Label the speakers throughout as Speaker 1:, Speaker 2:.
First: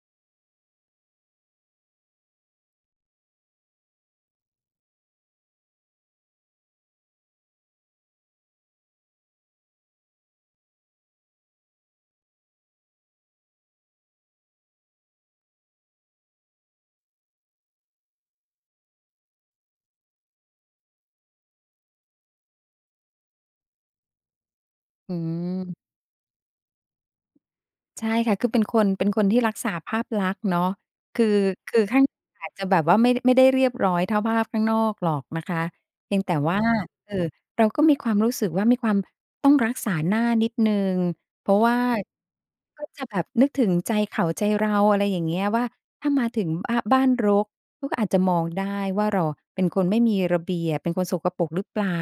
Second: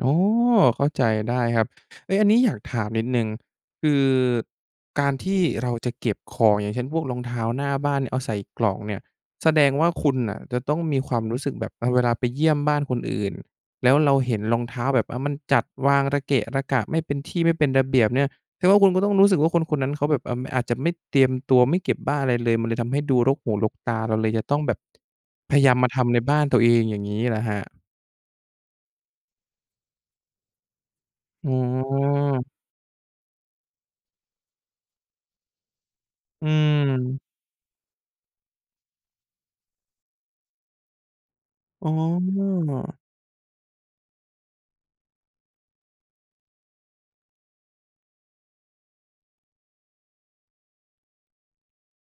Speaker 1: อ๋อ เข้าใจได้ครับ เอ๊ะ อันนี้อยากถามนิดหนึ่ง คือการที่เราจะเก็บของ อย่างเช่น พวกรองเท้าหน้าบ้าน น เอาใส่กล่องเนี่ย แสดงว่าคุณน่ะจะต้องมีความรู้สึกแบบ เออ เวลาไปเยี่ยมบ้านคนอื่น แล้วเราเห็นรองเท้าแบบ อา มันจัดวางระเกะระกะ ไม่เป็นที่ ไม่เป็นระเบียบเนี่ย แสดงว่าคุณก็ต้องรู้สึกว่าคน ๆ นั้นเขาแบบ เอ่อ อาจจะไม่เตรียมตัว ไม่เก็บบ้าอะไรเลย มันเลยทำให้ดูรกหูรกตา เราเลยจะต้องแบบ
Speaker 2: อื
Speaker 1: พะยา
Speaker 2: ม
Speaker 1: ม มาทำในบ้านตัวเอง อย่างงี้เหรอครับ?
Speaker 2: ใช่ค่ะ คือเป็นคน เป็นคนที่รักษาภาพลักษณ์เนาะ คือ
Speaker 1: อ๋
Speaker 2: คือข้างใน
Speaker 1: อ
Speaker 2: อาจจะแบบว่าไม่ ไม่ได้เรียบร้อยเท่าภาพข้างนอกหรอกนะคะ เพียงแต่
Speaker 1: อื
Speaker 2: ว่า เอ่
Speaker 1: ม
Speaker 2: อ เราก็มีความรู้สึกว่ามีความต้องรักษาหน้านิดหนึ่ง เพราะว่า
Speaker 1: อ๋
Speaker 2: ก็
Speaker 1: อ
Speaker 2: จะแบบนึกถึงใจเขาใจเรา อะไรอย่างเงี้ย ว่าถ้ามาถึง อา บ้านรก เขาก็อาจจะมองได้ว่าเราอะเป็นคนไม่มีระเบียบ เป็นคนสกปรกหรือเปล่า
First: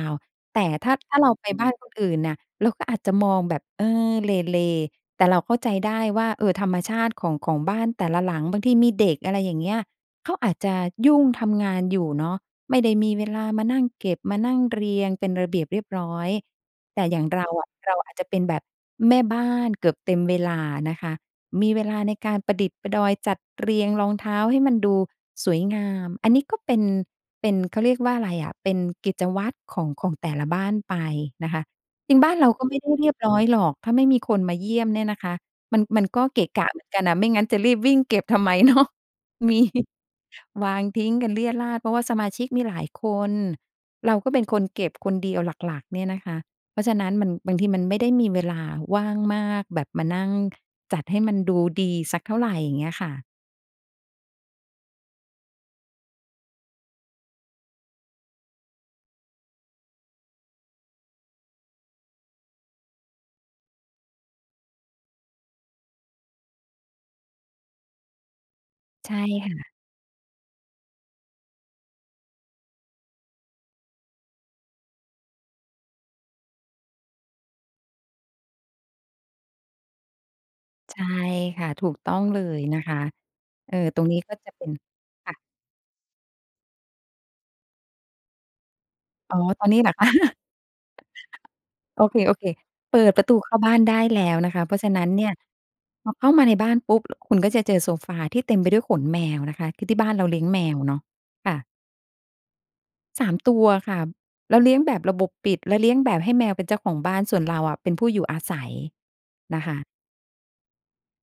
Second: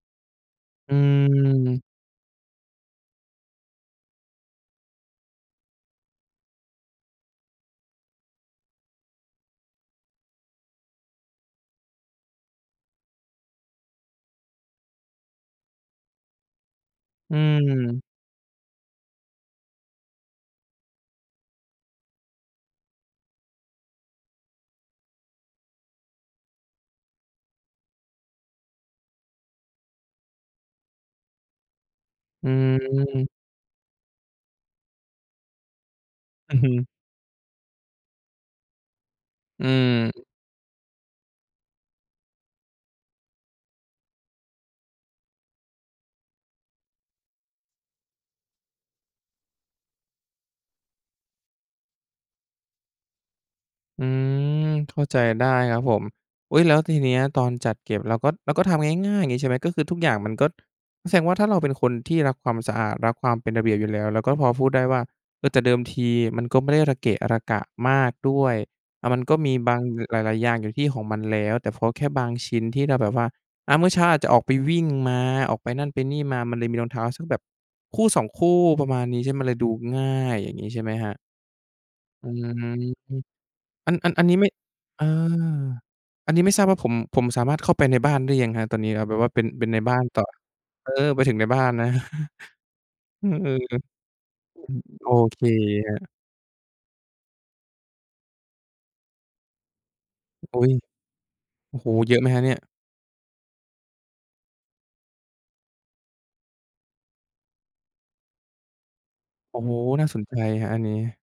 Speaker 2: แต่ ถ
Speaker 1: อ
Speaker 2: ้า ถ้าเราไปบ้าน
Speaker 1: ืม
Speaker 2: คนอื่นน่ะ เราก็อาจจะมองแบบ เออ เหล่ ๆ แต่เราเข้าใจได้ว่า เออ ธรรมชาติ ของ ของบ้านแต่ละหลัง บางทีมีเด็ก อะไรอย่างเงี้ย เขาอาจจะยุ่งทำงานอยู่เนาะ ไม่ได้มีเวลามานั่งเก็บ มานั่งเรียงเป็นระเบียบเรียบร้อย แต่อย่าง
Speaker 1: อ
Speaker 2: เราอะ เรา
Speaker 1: ืม
Speaker 2: อาจจะเป็นแบบแม่บ้านเกือบเต็มเวลานะคะ มีเวลาในการประดิดประดอย จัดเรียงรองเท้าให้มันดูสวยงาม อันนี้ก็เป็น เป็น เขาเรียกว่าอะไรอะ เป็นกิจวัตรของ ของแต่ละบ้านไปนะคะ จริงบ้าน
Speaker 1: อ
Speaker 2: เ
Speaker 1: ื
Speaker 2: รา
Speaker 1: อ
Speaker 2: ก็ไม่ได้เรีย
Speaker 1: อื
Speaker 2: บร
Speaker 1: ม
Speaker 2: ้อยหรอก ถ้าไม่มีคนมาเยี่ยมเนี่ยนะคะ มัน มันก็เกะ
Speaker 1: อือ
Speaker 2: ก
Speaker 1: ฮ
Speaker 2: ะ
Speaker 1: ึ
Speaker 2: เหมือนกันอะ ไม่งั้นจะรีบวิ่งเก็บทำไม เนาะ มี
Speaker 1: อืม
Speaker 2: วางทิ้งกันเรี่ยดราด เพราะว่าสมาชิกมีหลายคน เราก็เป็นคนเก็บคนเดียวหลัก ๆ เนี่ยนะคะ เพราะฉะนั้นมัน บางทีมันไม่ได้มีเวลาว่างมากแบบมานั่งจัดให้มันดูดีสักเท่าไร อย่างเงี้ยค่ะ
Speaker 1: อืม เข้าใจได้ครับผม อุ๊ย แล้วทีเนี้ยตอนจัดเก็บ เราก็ เราก็ทำง่าย ๆ อย่างงี้ใช่ไหม ก็คือทุกอย่างมันก็ แสดงว่าถ้าเราเป็นคนที่รักความสะอาด รักความเป็นระเบียบอยู่แล้ว เราก็พอพูดได้ว่า เออ แต่เดิมทีมันก็ไม่ได้ระเกะระกะมากด้วย อา
Speaker 2: ใช
Speaker 1: ม
Speaker 2: ่
Speaker 1: ันก็
Speaker 2: ค
Speaker 1: มี
Speaker 2: ่ะ
Speaker 1: บาง อ หลาย ๆ อย่างอยู่ที่ของมันแล้ว แต่พอแค่บางชิ้นที่เราแบบว่า อา เมื่อเช้าอาจจะออกไปวิ่งมา ออกไปนั่นไปนี่มา มันเลยมีรองเท้าสักแบบคู่ 2 คู่ ประมาณนี้ใช่ไหม มันเลยดูง่าย อย่างนี้ใช่ไหม
Speaker 2: ใช
Speaker 1: ค
Speaker 2: ่
Speaker 1: รับ?
Speaker 2: ค่ะ ถูกต้อง
Speaker 1: อื
Speaker 2: เลย
Speaker 1: ม
Speaker 2: นะคะ เอ่อ
Speaker 1: อัน
Speaker 2: ตร
Speaker 1: อ
Speaker 2: ง
Speaker 1: ัน
Speaker 2: นี้
Speaker 1: อัน
Speaker 2: ก
Speaker 1: น
Speaker 2: ็
Speaker 1: ี้ไม
Speaker 2: จ
Speaker 1: ่
Speaker 2: ะเป็น
Speaker 1: อา
Speaker 2: ค่ะ
Speaker 1: อันนี้ไม่ทราบว่า ผม ผมสามารถเข้าไปในบ้านได้ยังครับตอนนี้ อา แบบว่า
Speaker 2: อ
Speaker 1: เ
Speaker 2: ๋
Speaker 1: ป
Speaker 2: อ
Speaker 1: ็น เ
Speaker 2: ต
Speaker 1: ป
Speaker 2: อ
Speaker 1: ็
Speaker 2: น
Speaker 1: น
Speaker 2: น
Speaker 1: ใน
Speaker 2: ี้เห
Speaker 1: บ
Speaker 2: ร
Speaker 1: ้
Speaker 2: อ
Speaker 1: า
Speaker 2: ค
Speaker 1: น
Speaker 2: ะ?
Speaker 1: ต่อ เออ ไปถึงในบ้านนะ
Speaker 2: โอเค ๆ เปิดป
Speaker 1: อ
Speaker 2: ร
Speaker 1: ื
Speaker 2: ะต
Speaker 1: อ
Speaker 2: ู
Speaker 1: อ
Speaker 2: เ
Speaker 1: ื
Speaker 2: ข้า
Speaker 1: ม
Speaker 2: บ้านได้แล้วนะคะ เพราะฉะนั้
Speaker 1: โอ
Speaker 2: นเนี่ย
Speaker 1: เคครับ
Speaker 2: พอเข้ามาในบ้านปุ๊บคุณก็จะเจอโซฟาที่เต็มไปด้วยขนแมวนะคะ คือที่บ้านเราเลี้ยง
Speaker 1: อ
Speaker 2: แ
Speaker 1: ุ
Speaker 2: ม
Speaker 1: ๊ย
Speaker 2: วเนาะ ค่ะ
Speaker 1: โอ้โฮ เยอะไหมครับเนี่ย?
Speaker 2: 3 ตัวค่ะ เราเลี้ยงแบบระบบปิด แล้วเลี้ยงแบบให้แมวเป็นเจ้าของบ้าน ส่วนเราอะเป็นผู้อยู่อาศัย
Speaker 1: โอ
Speaker 2: น
Speaker 1: ้
Speaker 2: ะ
Speaker 1: โ
Speaker 2: ค
Speaker 1: ฮ
Speaker 2: ะ
Speaker 1: น่าสนใจครับอันนี้